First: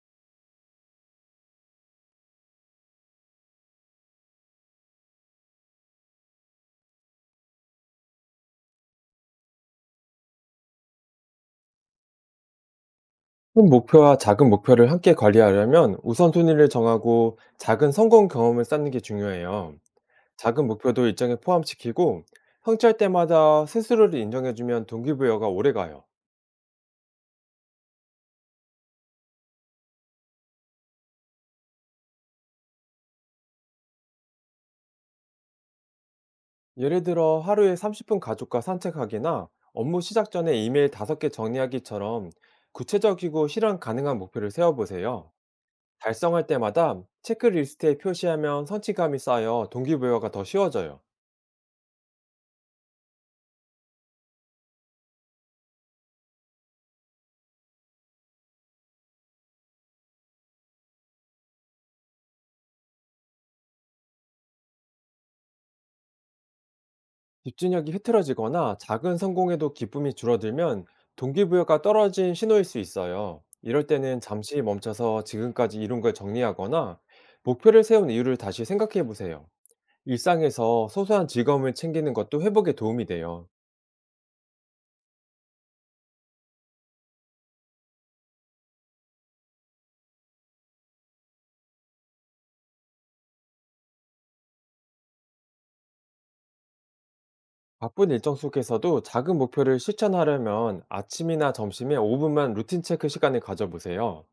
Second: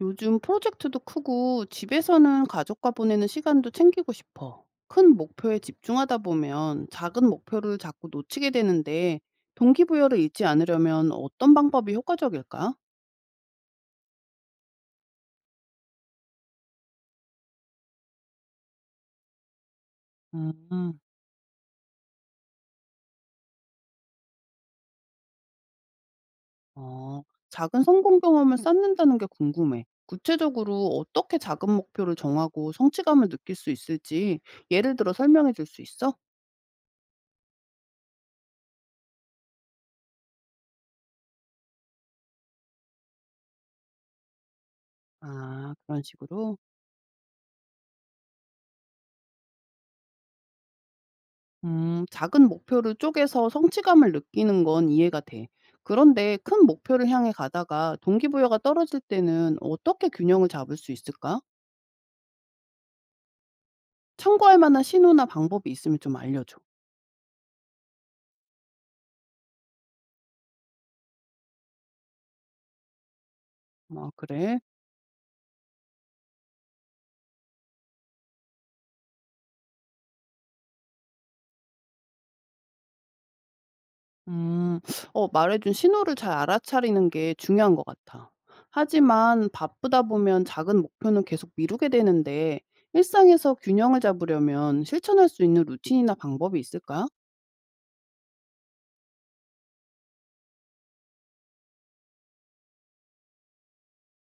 요즘 프로젝트도 크고 집에서는 가족과 보내는 시간도 챙기고 싶어. 큰 목표에 집중하다 보면 작은 목표를 자꾸 놓치게 되는데 동기부여를 잃지 않으려면 어떤 방법이 효과적일까? 큰 목표와 작은 목표를 함께 관리하려면 우선순위를 정하고 작은 성공 경험을 쌓는 게 중요해요. 작은 음, 목표도 일정에 포함시키고 성취할 때마다 스스로를 인정해주면 동기부여가 오래가요. 어, 작은 성공 경험을 쌓는다는 게 궁금해. 구체적으로 어떻게 작은 목표를 정하고 성취감을 느낄 수 있을지 예를 들어 설명해 줄 수 있어? 예를 들어, 하루에 30분 가족과 산책하기나 업무 시작 전에 이메일 5개 정리하기처럼 구체적이고 실현 가능한 목표를 세워보세요. 아, 그런 달성할 식으로. 때마다 체크리스트에 표시하면 성취감이 쌓여 동기부여가 더 쉬워져요. 작은 목표를 쪼개서 성취감을 느끼는 건 이해가 돼. 그런데 큰 목표를 향해 가다가 동기부여가 떨어질 때는 어떻게 균형을 잡을 수 있을까? 참고할 만한 신호나 방법이 있으면 좀 알려줘. 집중력이 흐트러지거나 작은 성공에도 기쁨이 줄어들면 동기부여가 떨어진 신호일 수 있어요. 이럴 아, 때는 그래? 잠시 멈춰서 지금까지 이룬 걸 정리하거나 목표를 세운 이유를 다시 생각해 보세요. 일상에서 소소한 즐거움을 챙기는 것도 회복에 도움이 돼요. 음, 어, 말해준 신호를 잘 알아차리는 게 중요한 것 같아. 하지만 바쁘다 보면 작은 목표는 계속 미루게 되는데 일상에서 균형을 잡으려면 실천할 수 있는 루틴이나 방법이 있을까? 바쁜 일정 속에서도 작은 목표를 실천하려면 아침이나 점심에 5분만 루틴 체크 시간을 가져보세요.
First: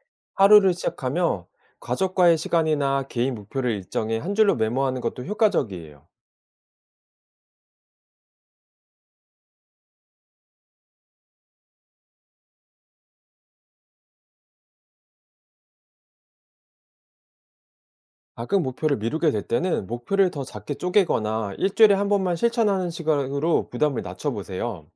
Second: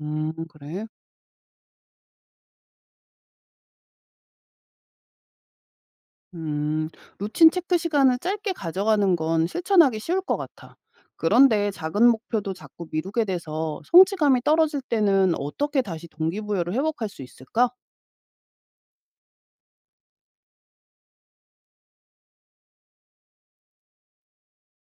하루를 그래. 시작하며 가족과의 시간이나 개인 목표를 일정에 한 줄로 메모하는 것도 효과적이에요. 음, 루틴 체크 시간을 짧게 가져가는 건 실천하기 쉬울 것 같아. 그런데 작은 목표도 자꾸 미루게 돼서 성취감이 떨어질 때는 어떻게 다시 동기부여를 회복할 수 있을까? 작은 목표를 미루게 될 때는 목표를 더 작게 쪼개거나 일주일에 한 번만 실천하는 시간으로 부담을 낮춰보세요.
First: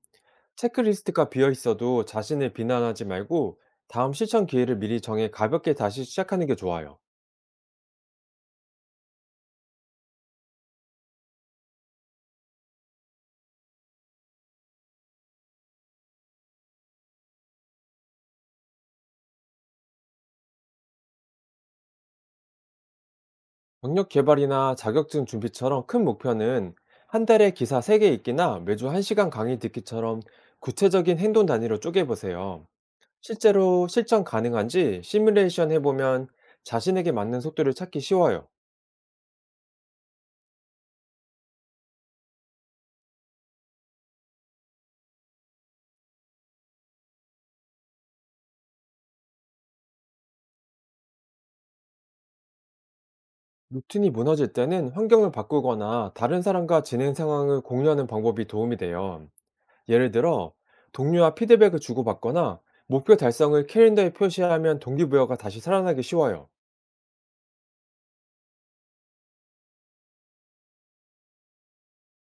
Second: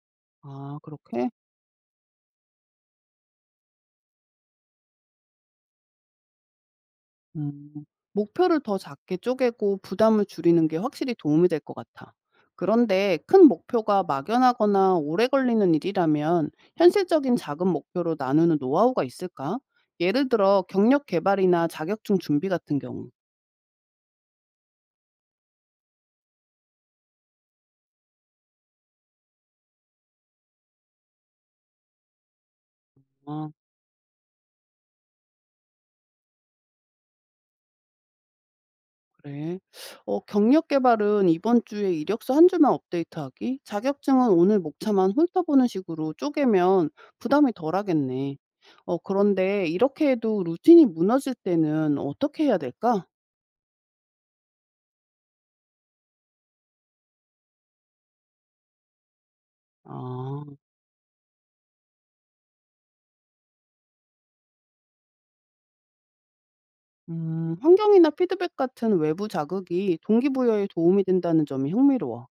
아, 그렇게? 체크리스트가 비어 있어도 자신을 비난하지 말고 다음 실천 기회를 미리 정해 가볍게 다시 시작하는 게 좋아요. 음, 목표를 더 작게 쪼개고 부담을 줄이는 게 확실히 도움이 될 것 같아. 그런데 큰 목표가 막연하거나 오래 걸리는 일이라면 현실적인 작은 목표로 나누는 노하우가 있을까? 예를 들어 경력 개발이나 자격증 준비 같은 경우. 경력 개발이나 자격증 준비처럼 큰 목표는 한 달에 기사 3개 읽기나 매주 1시간 강의 듣기처럼 구체적인 행동 단위로 쪼개보세요. 실제로 실천 가능한지 시뮬레이션 해보면 자신에게 맞는 속도를 찾기 쉬워요. 그래. 어, 경력 개발은 이번 주에 이력서 한 줄만 업데이트하기, 자격증은 오늘 목차만 훑어보는 식으로 쪼개면 부담이 덜하겠네. 어, 그런데 이렇게 해도 루틴이 무너질 때는 어떻게 해야 될까? 루틴이 무너질 때는 환경을 바꾸거나 다른 사람과 진행 상황을 공유하는 방법이 도움이 돼요. 예를 들어, 아. 동료와 피드백을 주고받거나 목표 달성을 캘린더에 표시하면 동기부여가 다시 살아나기 쉬워요. 음, 환경이나 피드백 같은 외부 자극이 동기부여에 도움이 된다는 점이 흥미로워.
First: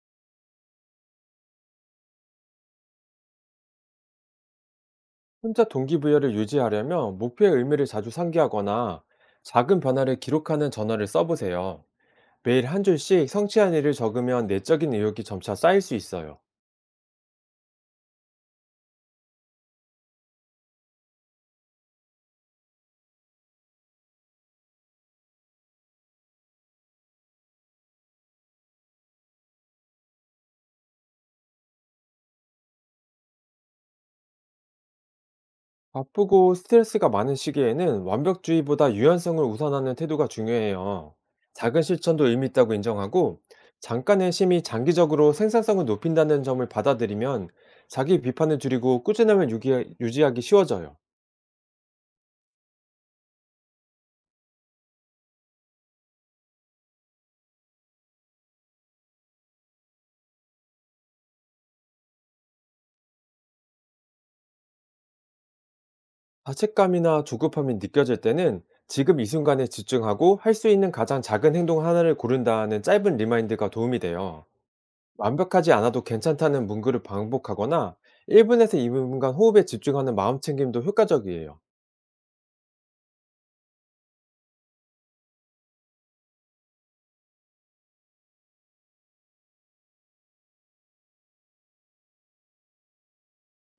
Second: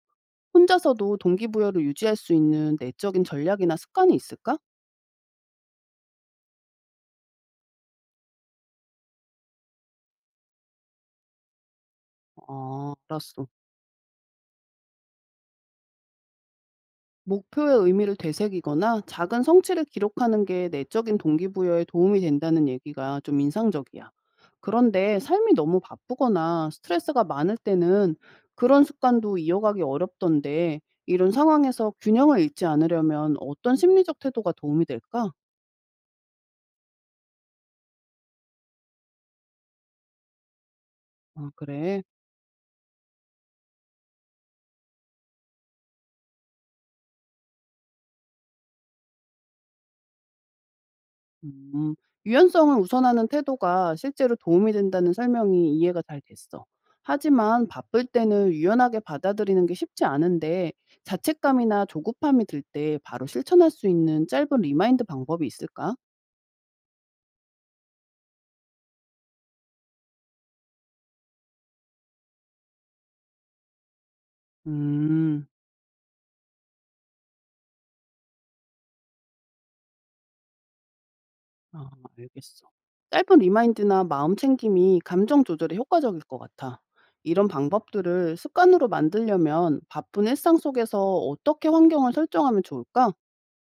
혼자서도 동기부여를 유지할 수 있는 내적인 전략이나 습관이 있을까? 혼자 동기부여를 유지하려면 목표의 의미를 자주 상기하거나 작은 변화를 기록하는 전화를 써보세요. 매일 한 아, 줄씩 알았어. 성취한 일을 적으면 내적인 의욕이 점차 쌓일 수 있어요. 목표의 의미를 되새기거나 작은 성취를 기록하는 게 내적인 동기부여에 도움이 된다는 얘기가 좀 인상적이야. 그런데 삶이 너무 바쁘거나 스트레스가 많을 때는 그런 습관도 이어가기 어렵던데 이런 상황에서 균형을 잃지 않으려면 어떤 심리적 태도가 도움이 될까? 바쁘고 스트레스가 많은 시기에는 완벽주의보다 유연성을 우선하는 태도가 중요해요. 아, 작은 그래. 실천도 의미 있다고 인정하고, 잠깐의 쉼이 장기적으로 생산성을 높인다는 점을 받아들이면 자기 비판을 줄이고 꾸준함을 유지하기 쉬워져요. 음. 유연성을 우선하는 태도가 실제로 도움이 된다는 설명이 이해가 잘 됐어. 하지만 바쁠 때는 유연하게 받아들이는 게 쉽지 않은데 자책감이나 조급함이 들 때 바로 실천할 수 있는 짧은 리마인드 방법이 있을까? 자책감이나 조급함이 느껴질 때는 지금 이 순간에 집중하고 할 수 있는 가장 작은 행동 하나를 고른다는 짧은 리마인드가 도움이 돼요. 음, 완벽하지 않아도 괜찮다는 문구를 반복하거나 1분에서 2분간 호흡에 집중하는 마음 챙김도 효과적이에요. 아, 알겠어. 짧은 리마인드나 마음 챙김이 감정 조절에 효과적일 것 같아. 이런 방법들을 습관으로 만들려면 바쁜 일상 속에서 어떻게 환경을 설정하면 좋을까?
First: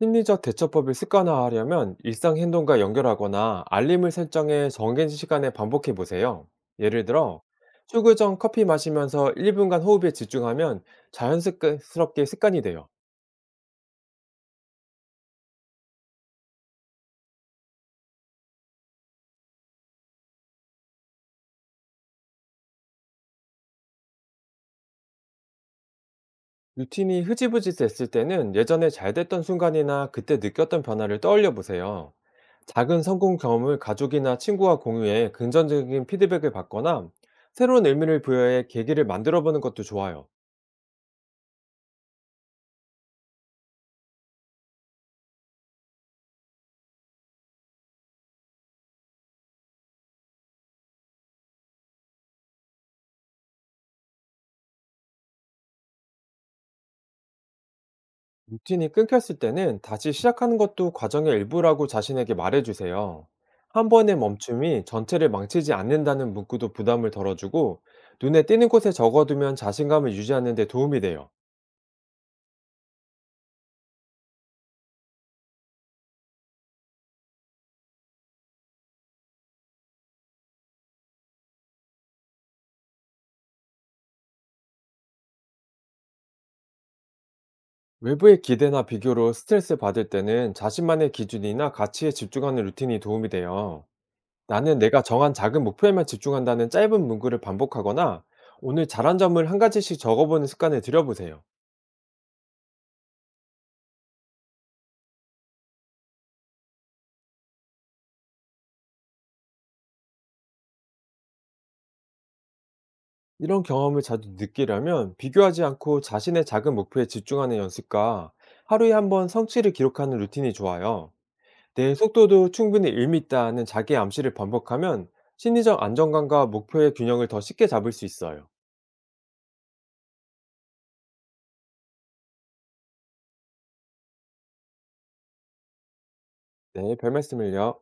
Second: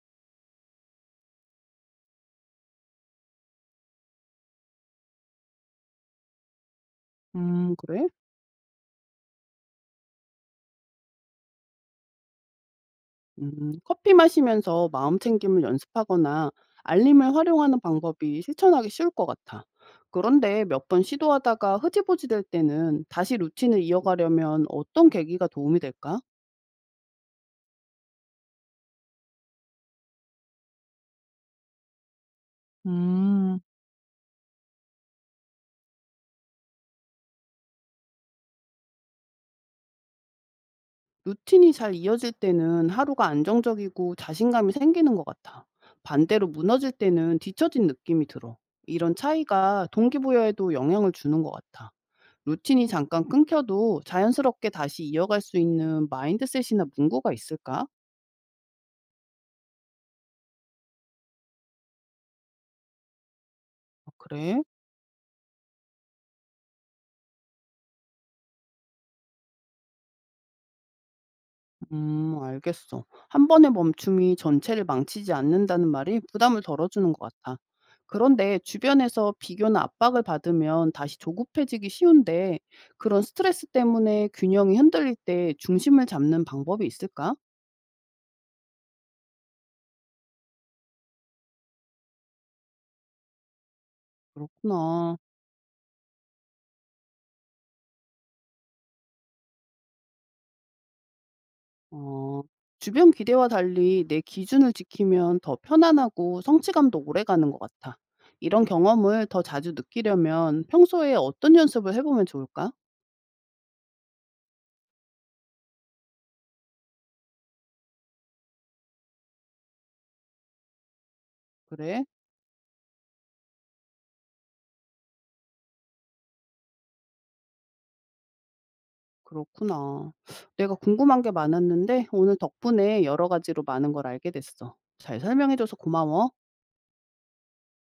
심리적 대처법을 습관화하려면 일상 행동과 연결하거나 알림을 설정해 정해진 시간에 반복해 보세요. 예를 들어, 그래? 출구 전 커피 마시면서 1분간 호흡에 집중하면 자연스럽게 습관이 돼요. 커피 마시면서 마음 챙김을 연습하거나 알림을 활용하는 방법이 실천하기 쉬울 것 같아. 그런데 몇 번 시도하다가 흐지부지 될 때는 다시 루틴을 이어가려면 어떤 계기가 도움이 될까? 루틴이 흐지부지 됐을 때는 예전에 잘 됐던 순간이나 그때 느꼈던 변화를 떠올려 보세요. 작은 성공 음, 경험을 가족이나 친구와 공유해 긍정적인 피드백을 받거나 새로운 의미를 부여해 계기를 만들어 보는 것도 좋아요. 루틴이 잘 이어질 때는 하루가 안정적이고 자신감이 생기는 것 같아. 반대로 무너질 때는 뒤처진 느낌이 들어. 이런 차이가 동기부여에도 영향을 주는 것 같아. 루틴이 잠깐 끊겨도 자연스럽게 다시 이어갈 수 있는 마인드셋이나 문구가 있을까? 루틴이 끊겼을 때는 다시 시작하는 것도 과정의 일부라고 자신에게 말해주세요. 한 아, 번의 그래? 멈춤이 전체를 망치지 않는다는 문구도 부담을 덜어주고 눈에 띄는 곳에 적어두면 자신감을 유지하는 데 도움이 돼요. 알겠어. 한 번의 멈춤이 전체를 망치지 않는다는 말이 부담을 덜어주는 것 같아. 그런데 주변에서 비교나 압박을 받으면 다시 조급해지기 쉬운데 그런 스트레스 때문에 균형이 흔들릴 때 중심을 잡는 방법이 있을까? 외부의 기대나 비교로 스트레스 받을 때는 자신만의 기준이나 가치에 집중하는 루틴이 도움이 돼요. 나는 내가 그렇구나. 정한 작은 목표에만 집중한다는 짧은 문구를 반복하거나 오늘 잘한 점을 한 가지씩 적어보는 습관을 들여보세요. 어, 주변 기대와 달리 내 기준을 지키면 더 편안하고 성취감도 오래 가는 것 같아. 이런 경험을 더 자주 느끼려면 평소에 어떤 연습을 해보면 좋을까? 이런 경험을 자주 느끼려면 비교하지 않고 자신의 작은 목표에 집중하는 연습과 하루에 한번 성취를 기록하는 루틴이 좋아요. 내 그래? 속도도 충분히 의미 있다는 자기 암시를 반복하면 심리적 안정감과 목표의 균형을 더 쉽게 잡을 수 있어요. 그렇구나. 내가 궁금한 게 많았는데 오늘 덕분에 여러 가지로 많은 걸 알게 됐어. 잘 설명해줘서 고마워. 네, 별 말씀을요.